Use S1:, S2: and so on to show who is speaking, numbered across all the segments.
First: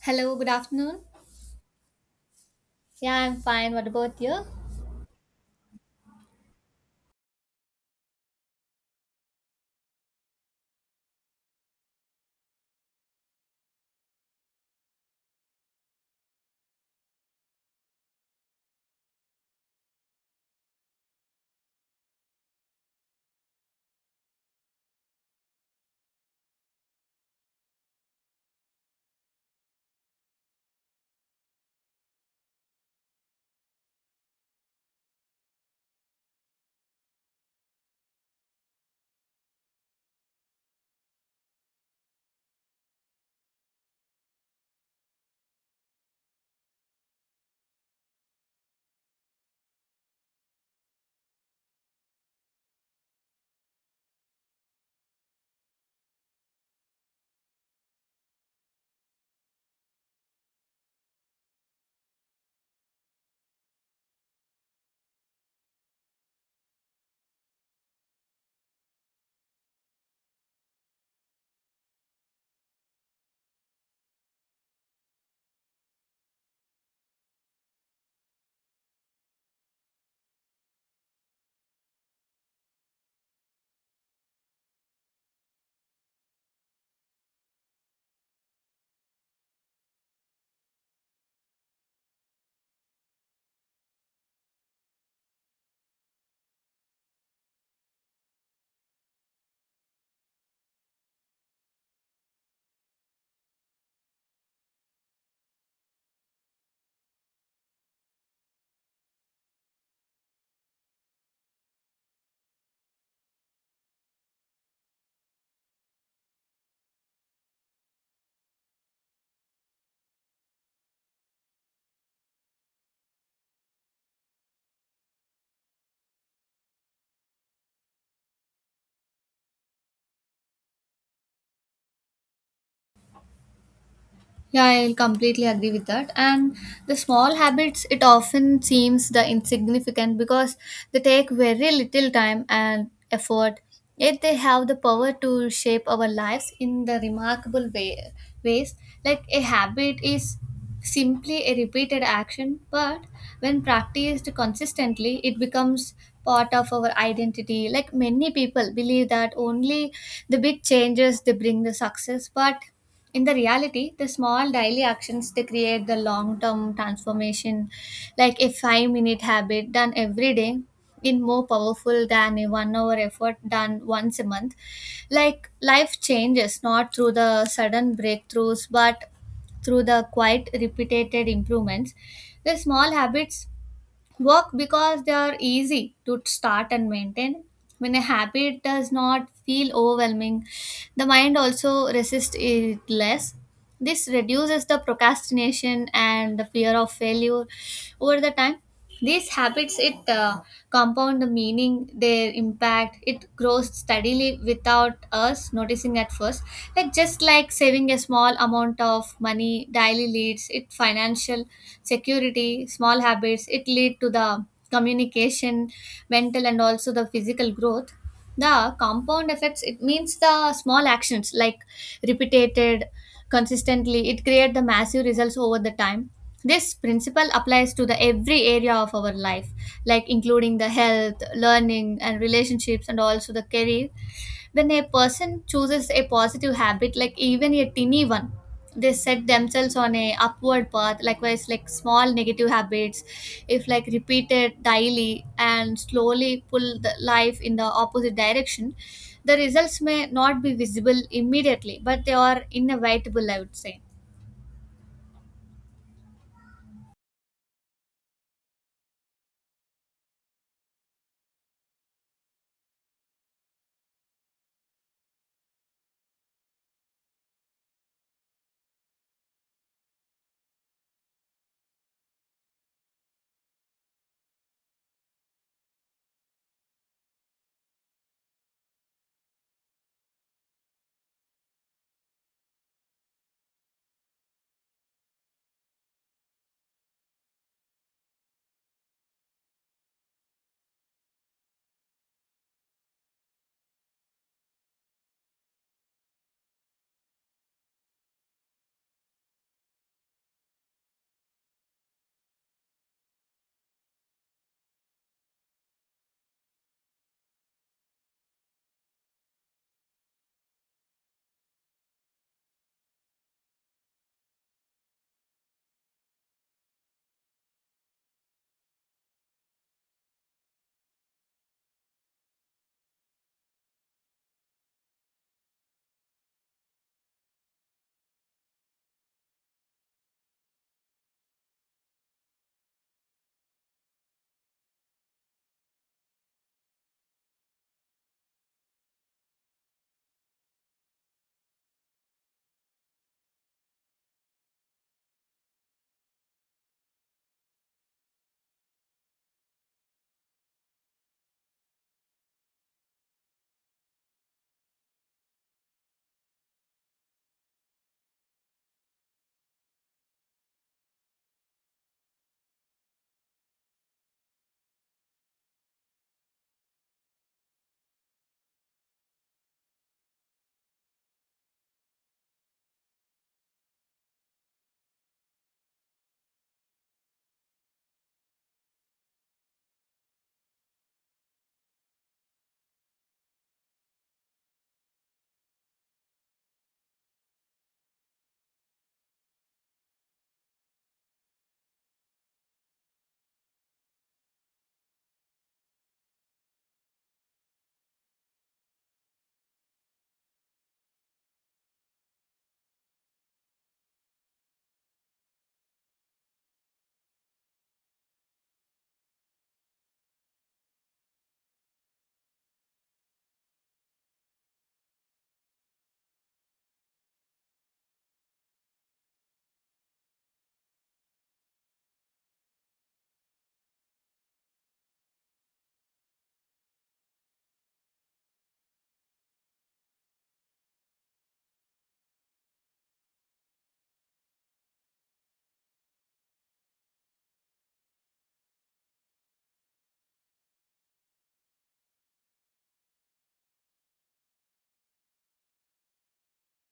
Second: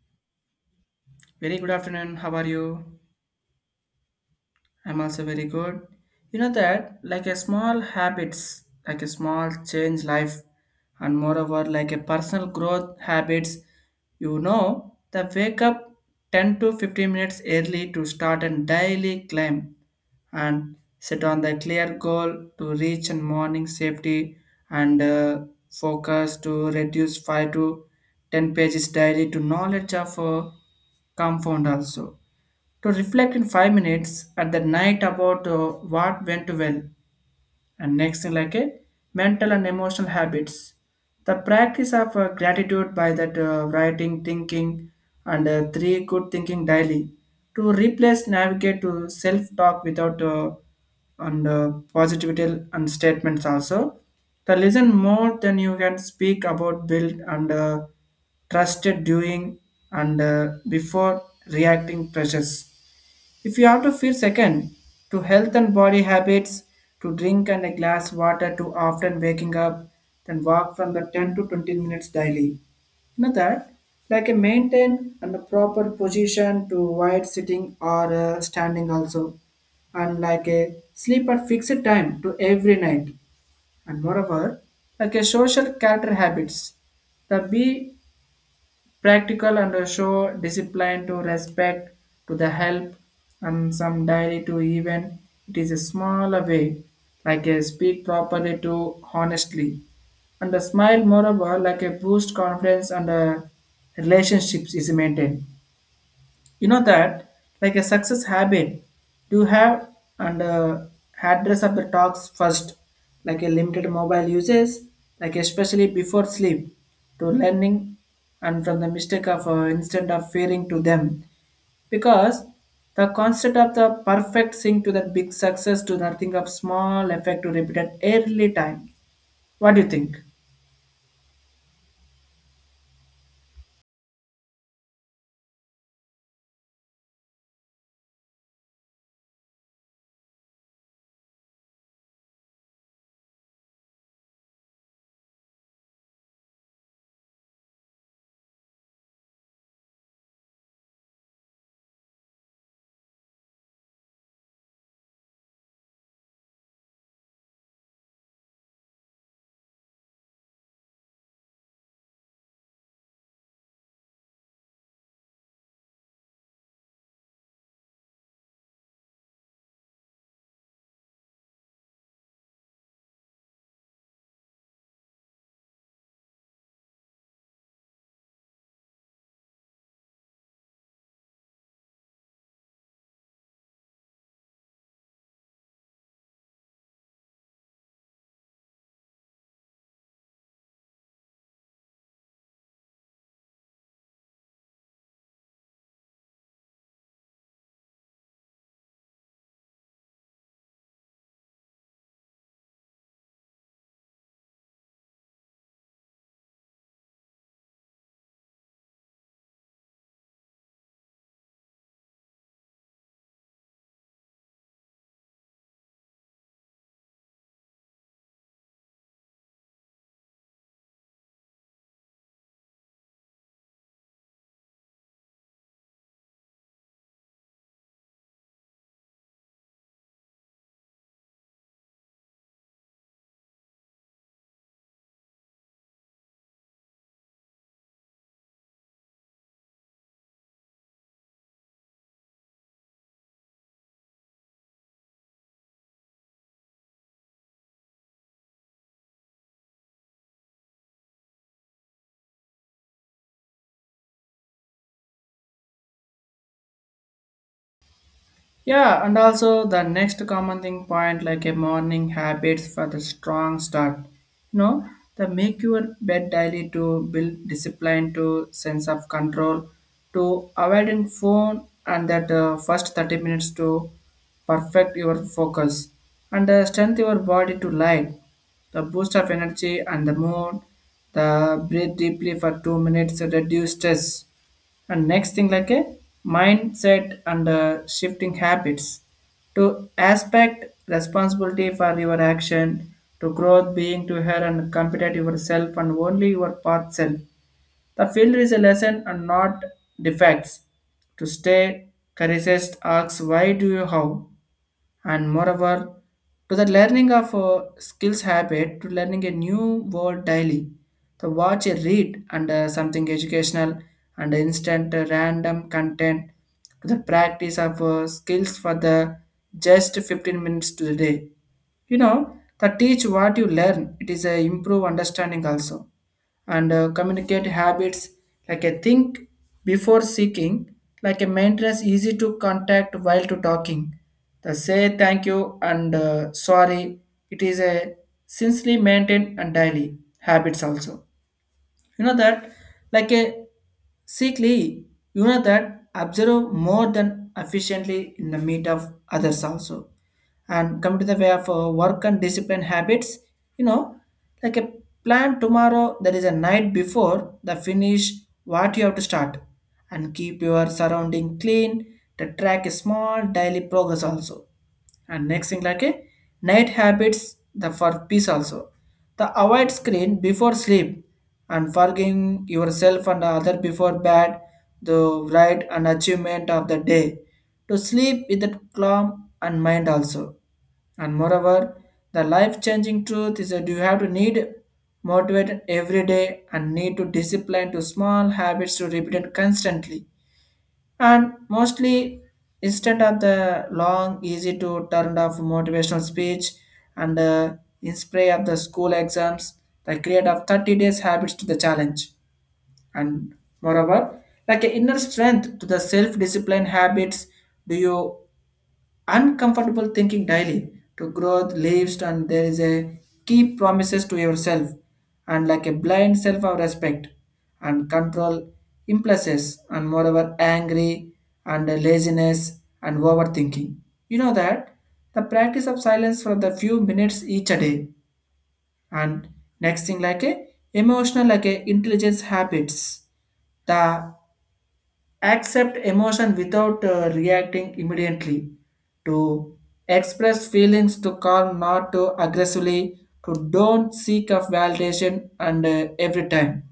S1: Hello, good afternoon.
S2: Very good afternoon. How are you?
S1: Yeah, I'm fine. What about you?
S2: I'm also very good. You know that, like a small habits, like a small change life, and moreover like a personal growth habits. You know, the wake up 10 to 15 minutes early to start a daily climb, and set on the clear goal to reach and morning safety, and focus to reduce 5 to 10 pages daily to knowledge of compound also, to reflect in 5 minutes at the night about what went well, and next thing like a mental and emotional habits. The practice of gratitude by that writing thinking, and three good thinking daily to replace navigate to self talk without and positivity and statements also. The listen more than you can speak about build, and trusted doing, and before reacting pressures, if you have to feel second, to health and body habits, to drink and a glass water too often waking up, then walk from the 10 to 20 minutes daily. You know that? Like a maintain and a proper position to avoid sitting or standing also. And like a sleep at fixed time to every night. And moreover, like a social character habits. The be practical and show discipline to respect to the help and some daily to even it is a small way, like a speak properly to honestly, and a smile, moreover like a boost confidence, and relationships is maintained. You know that, like a success habit do have, and address of the talks first, like a limited mobile uses, like especially before sleep to learning, and from the mistake of instant of fearing to them, because the concept of the perfect thing to the big success to nothing of small effect to repeated early time. What do you think?
S1: Yeah, I completely agree with that. And the small habits, it often seems the insignificant because they take very little time and effort, yet they have the power to shape our lives in the remarkable ways. Like a habit is simply a repeated action, but when practiced consistently, it becomes part of our identity. Like many people believe that only the big changes they bring the success, but in the reality the small daily actions they create the long term transformation, like a 5-minute habit done every day in more powerful than a 1 hour effort done once a month. Like life changes not through the sudden breakthroughs but through the quite repeated improvements. The small habits work because they are easy to start and maintain. When a habit does not feel overwhelming, the mind also resists it less. This reduces the procrastination and the fear of failure over the time. These habits it compound the meaning, their impact. It grows steadily without us noticing at first. Like just like saving a small amount of money daily leads it financial security. Small habits it lead to the communication, mental and also the physical growth. The compound effects it means the small actions like repeated consistently it create the massive results over the time. This principle applies to the every area of our life, like including the health, learning, and relationships, and also the career. When a person chooses a positive habit, like even a tiny one, they set themselves on a upward path. Likewise, like small negative habits, if like repeated daily and slowly pull the life in the opposite direction, the results may not be visible immediately, but they are inevitable, I would say.
S2: Yeah, and also the next common thing point like a morning habits for the strong start. You know, the make your bed daily to build discipline to sense of control, to avoiding phone, and that first 30 minutes to perfect your focus, and strengthen your body to light the boost of energy and the mood, the breathe deeply for 2 minutes to reduce stress, and next thing like a mindset and shifting habits, to aspect responsibility for your action, to growth being to her and compete yourself and only your path self, the field is a lesson and not defects, to stay courageous asks why do you how, and moreover to the learning of skills habit, to learning a new word daily, to watch a read and something educational, and instant random content, to the practice of skills for the just 15 minutes to the day. You know that, teach what you learn it is a improve understanding also, and communicate habits, like a think before seeking, like a maintenance easy to contact while to talking. The say thank you and sorry. It is a sincerely maintained and daily habits also. You know that, like a sickly, you know that observe more than efficiently in the meet of others also, and come to the way of work and discipline habits. You know, like a plan tomorrow that is a night before the finish what you have to start, and keep your surrounding clean to track a small daily progress also, and next thing like a night habits the for peace also. The avoid screen before sleep, and forgiving yourself and other before bed, the right and achievement of the day to sleep with a calm and mind also. And moreover, the life changing truth is that you have to need motivated every day and need to discipline to small habits to repeat it constantly. And mostly, instead of the long easy to turn off motivational speech and inspire of the school exams, the create of 30 days habits to the challenge. And moreover, like an inner strength to the self-discipline habits, do you uncomfortable thinking daily to growth leaves, and there is a keep promises to yourself, and like a blind self of respect, and control impulses, and moreover angry and laziness and overthinking. You know that, the practice of silence for the few minutes each a day. And next thing like a emotional, like a intelligence habits, the accept emotion without reacting immediately, to express feelings to calm, not to aggressively, to don't seek of validation and every time.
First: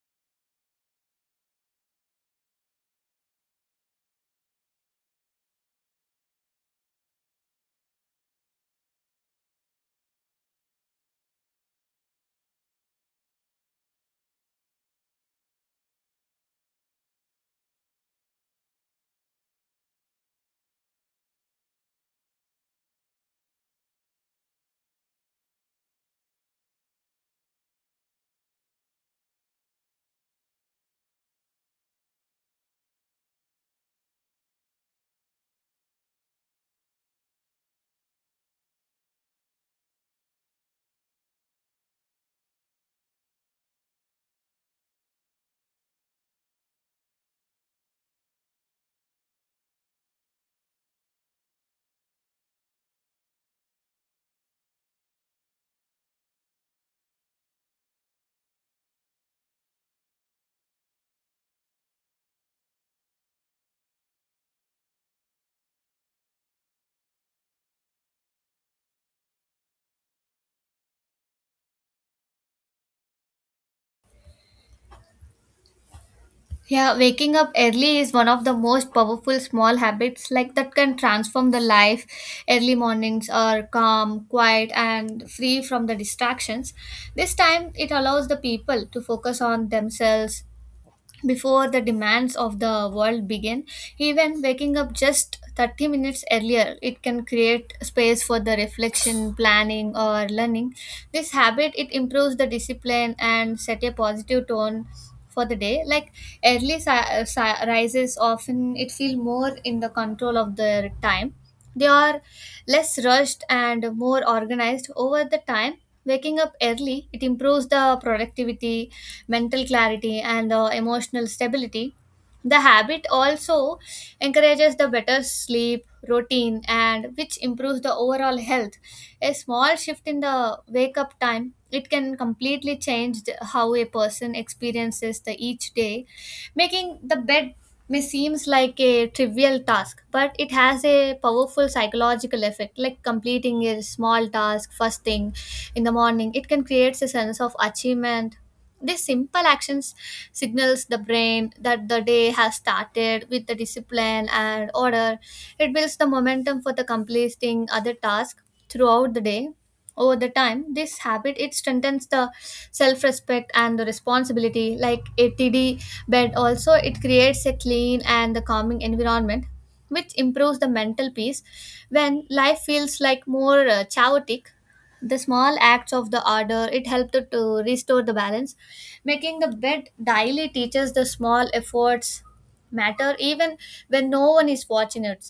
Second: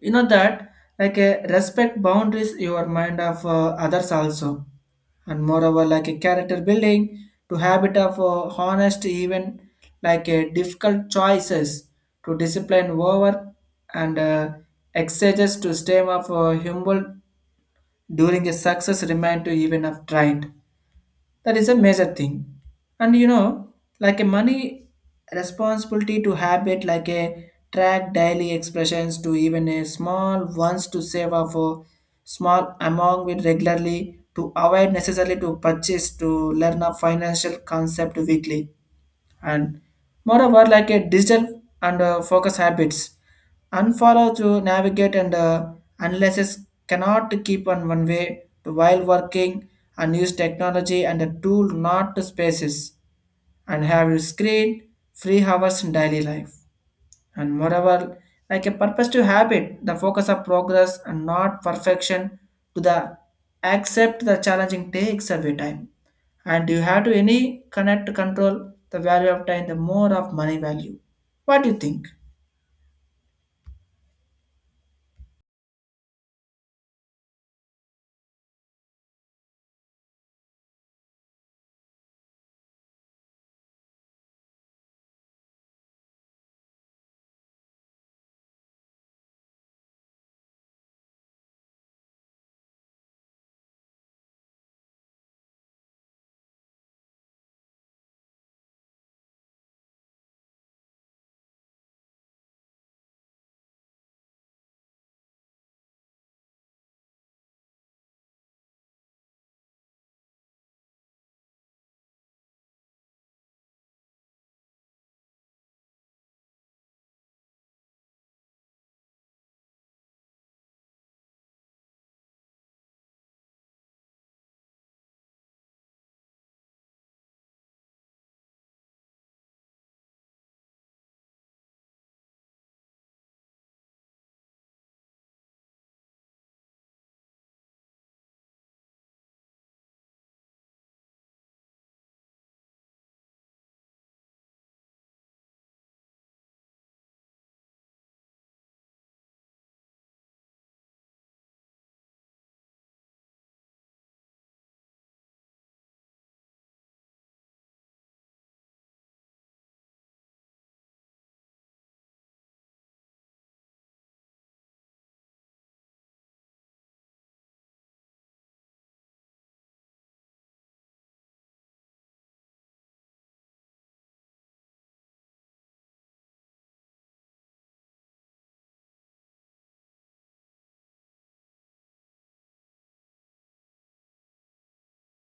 S2: You know that, like respect boundaries your mind of others also. And moreover, like a character building, to habit of honest even like a difficult choices, to discipline over, and exercises to stem of humble during a success remind to even have tried. That is a major thing. And you know, like a money responsibility to habit, like a track daily expressions to even a small ones, to save up for small amount with regularly, to avoid necessarily to purchase, to learn a financial concept weekly. And moreover, like a digital and focus habits, unfollow to navigate and analysis, cannot keep on one way to while working, and use technology and a tool not to spaces, and have your screen free hours in daily life. And moreover, like a purpose to habit the focus of progress and not perfection, to the accept the challenging takes away time, and you have to any connect to control the value of time the more of money value. What do you think?
S1: Yeah, waking up early is one of the most powerful small habits like that can transform the life. Early mornings are calm, quiet and free from the distractions. This time it allows the people to focus on themselves, before the demands of the world begin. Even waking up just 30 minutes earlier, it can create space for the reflection, planning or learning. This habit it improves the discipline and set a positive tone for the day. Like early rises often it feel more in the control of their time. They are less rushed and more organized over the time. Waking up early it improves the productivity, mental clarity and emotional stability. The habit also encourages the better sleep routine and which improves the overall health. A small shift in the wake up time it can completely change how a person experiences the each day. Making the bed may seems like a trivial task, but it has a powerful psychological effect. Like completing a small task first thing in the morning, it can create a sense of achievement. These simple actions signals the brain that the day has started with the discipline and order. It builds the momentum for the completing other tasks throughout the day. Over the time, this habit it strengthens the self-respect and the responsibility. Like a ATD bed, also it creates a clean and the calming environment, which improves the mental peace. When life feels like more chaotic, the small acts of the order it helped to restore the balance. Making the bed daily teaches the small efforts matter, even when no one is watching it.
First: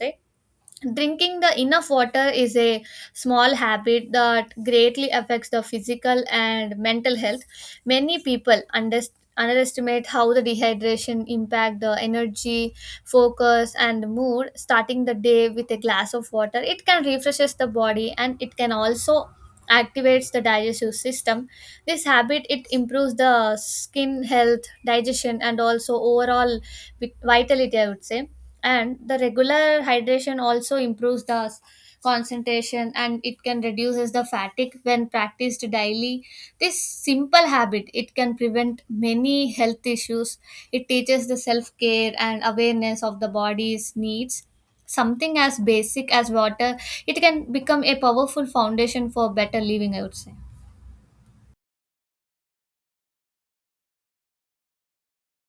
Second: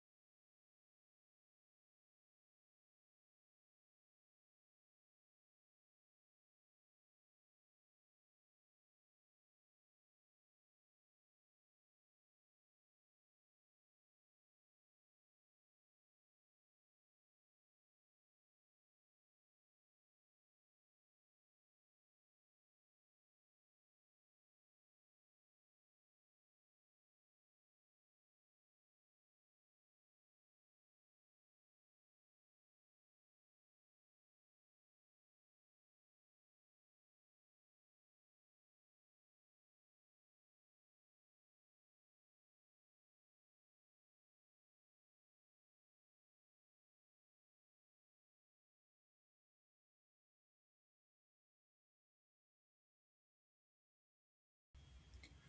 S1: Drinking the enough water is a small habit that greatly affects the physical and mental health. Many people underestimate how the dehydration impact the energy, focus and mood. Starting the day with a glass of water, it can refreshes the body and it can also activates the digestive system. This habit it improves the skin health, digestion and also overall vitality, I would say. And the regular hydration also improves the concentration and it can reduces the fatigue. When practiced daily, this simple habit it can prevent many health issues. It teaches the self care and awareness of the body's needs. Something as basic as water, it can become a powerful foundation for better living, I would say.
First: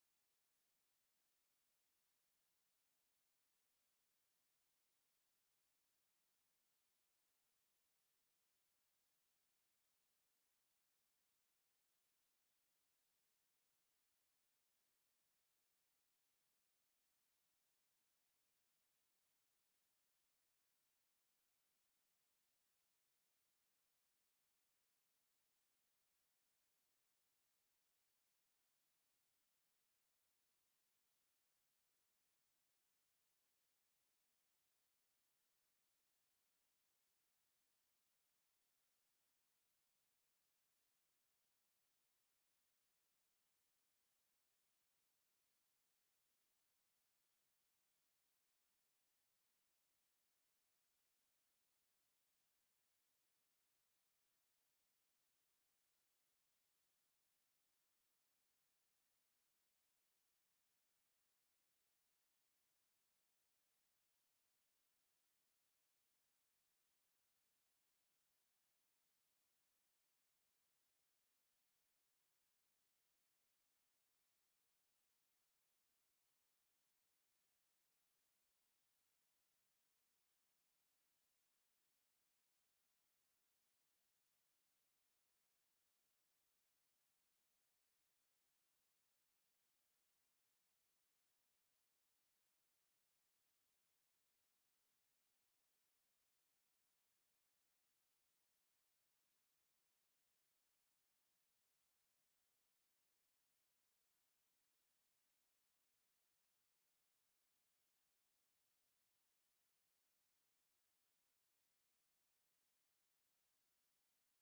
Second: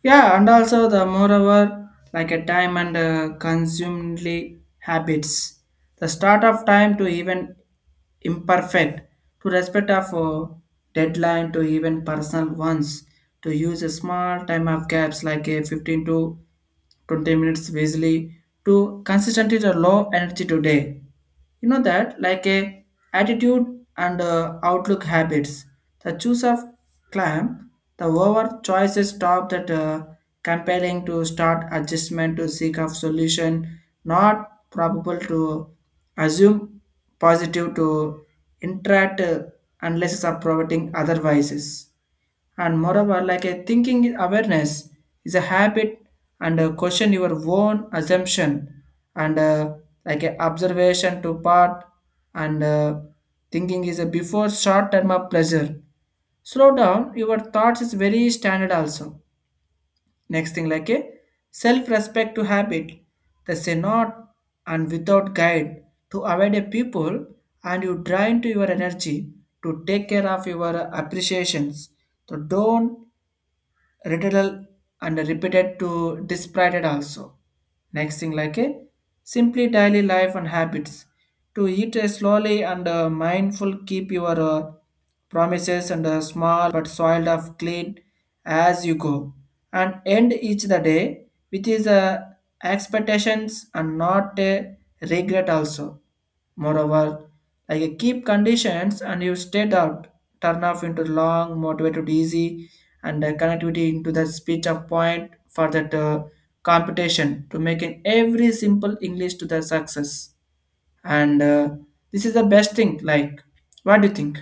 S2: Yeah, and also the moreover, like a time and consumingly habits. The start of time to even imperfect, to respect of deadline to even personal ones, to use a small time of gaps like a 15 to 20 minutes easily, to consistently the low energy today. You know that, like a attitude and outlook habits, the choice of clamp, the over choices stop that compelling to start adjustment to seek of solution, not probable to assume positive to interact unless it's providing otherwise. And moreover, like a thinking awareness is a habit, and question your own assumption, and like a observation to part, and thinking is a before short term of pleasure, slow down your thoughts is very standard also. Next thing like a self respect to habit, they say not and without guide, to avoid a people and you drain to your energy, to take care of your appreciations, so don't ritual and repeated to disparate also. Next thing like a simply daily life and habits, to eat slowly and mindful, keep your promises and small but soiled of clean as you go, and end each the day with his expectations and not a regret also. Moreover, like a keep conditions and you state out, turn off into long, motivated, easy, and connectivity into the speech of point for that computation to making every simple English to the success. And this is the best thing. Like, what do you think?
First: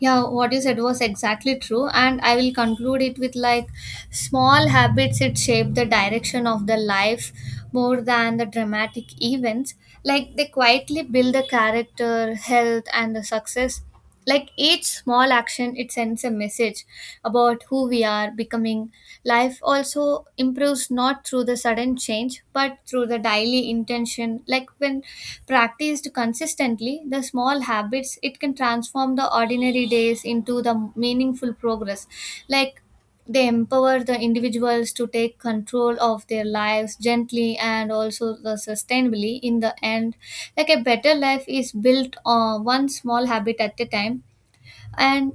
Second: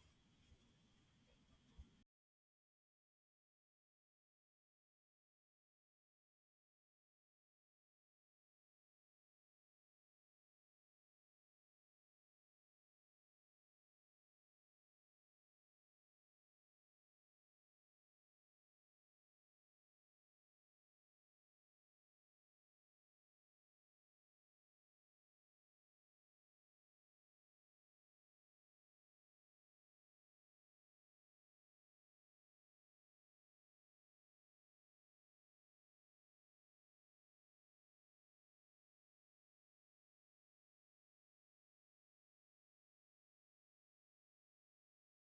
S1: Yeah, what you said was exactly true, and I will conclude it with like, small habits it shape the direction of the life more than the dramatic events. Like they quietly build the character, health and the success. Like each small action it sends a message about who we are becoming. Life also improves not through the sudden change, but through the daily intention. Like when practiced consistently, the small habits it can transform the ordinary days into the meaningful progress. Like they empower the individuals to take control of their lives gently and also the sustainably in the end. Like a better life is built on one small habit at a time. And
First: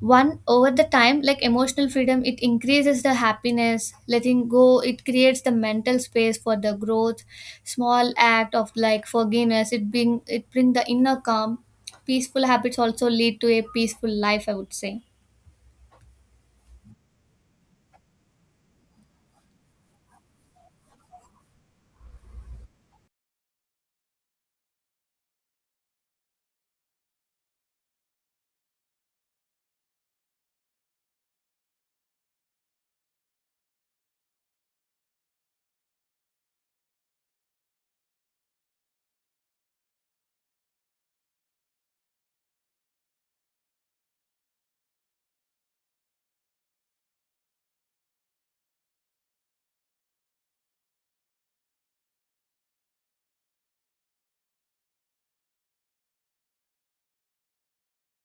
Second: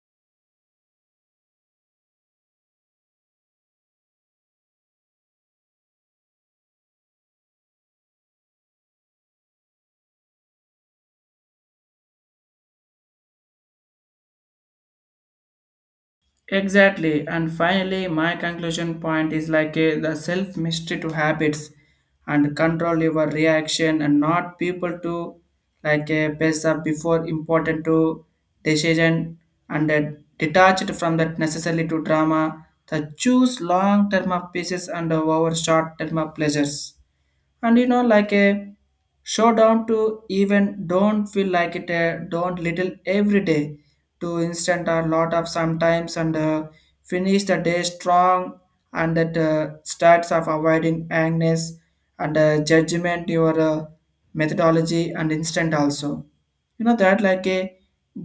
S1: one over the time, like emotional freedom it increases the happiness. Letting go, it creates the mental space for the growth. Small act of like forgiveness it bring the inner calm. Peaceful habits also lead to a peaceful life, I would say.
S2: Exactly. And finally, my conclusion point is like a, the self mystery to habits, and control your reaction and not people, to like a pace up before important to decision, and detached from that necessarily to drama. The choose long term of pieces and over short term of pleasures. And you know, like a showdown to even don't feel like it don't little every day, to instant a lot of sometimes, and finish the day strong, and that starts of avoiding angst and judgment your methodology and instant also. You know that, like a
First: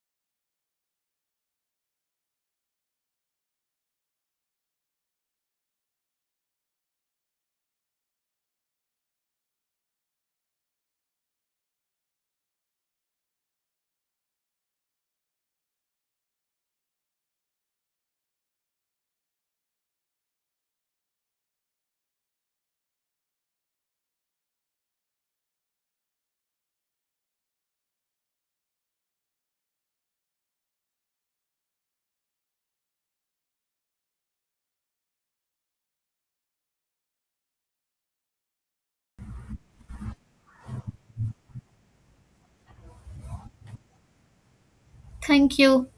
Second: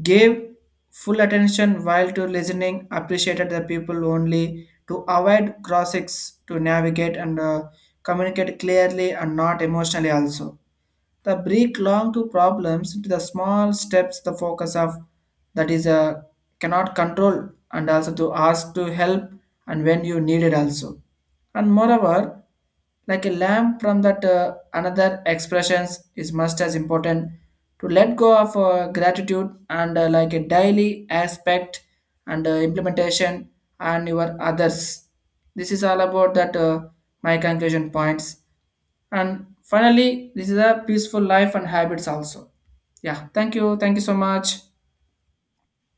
S2: gave full attention while to listening appreciated the people only, to avoid cross, to navigate and communicate clearly and not emotionally also, the break long to problems into the small steps the focus of that is a cannot control, and also to ask to help and when you need it also. And moreover, like a lamp from that another expressions is must as important, to let go of gratitude and like a daily aspect and implementation and your others. This is all about that my conclusion points. And finally, this is a peaceful life and habits also. Yeah, thank you. Thank you so much.
S1: Thank you.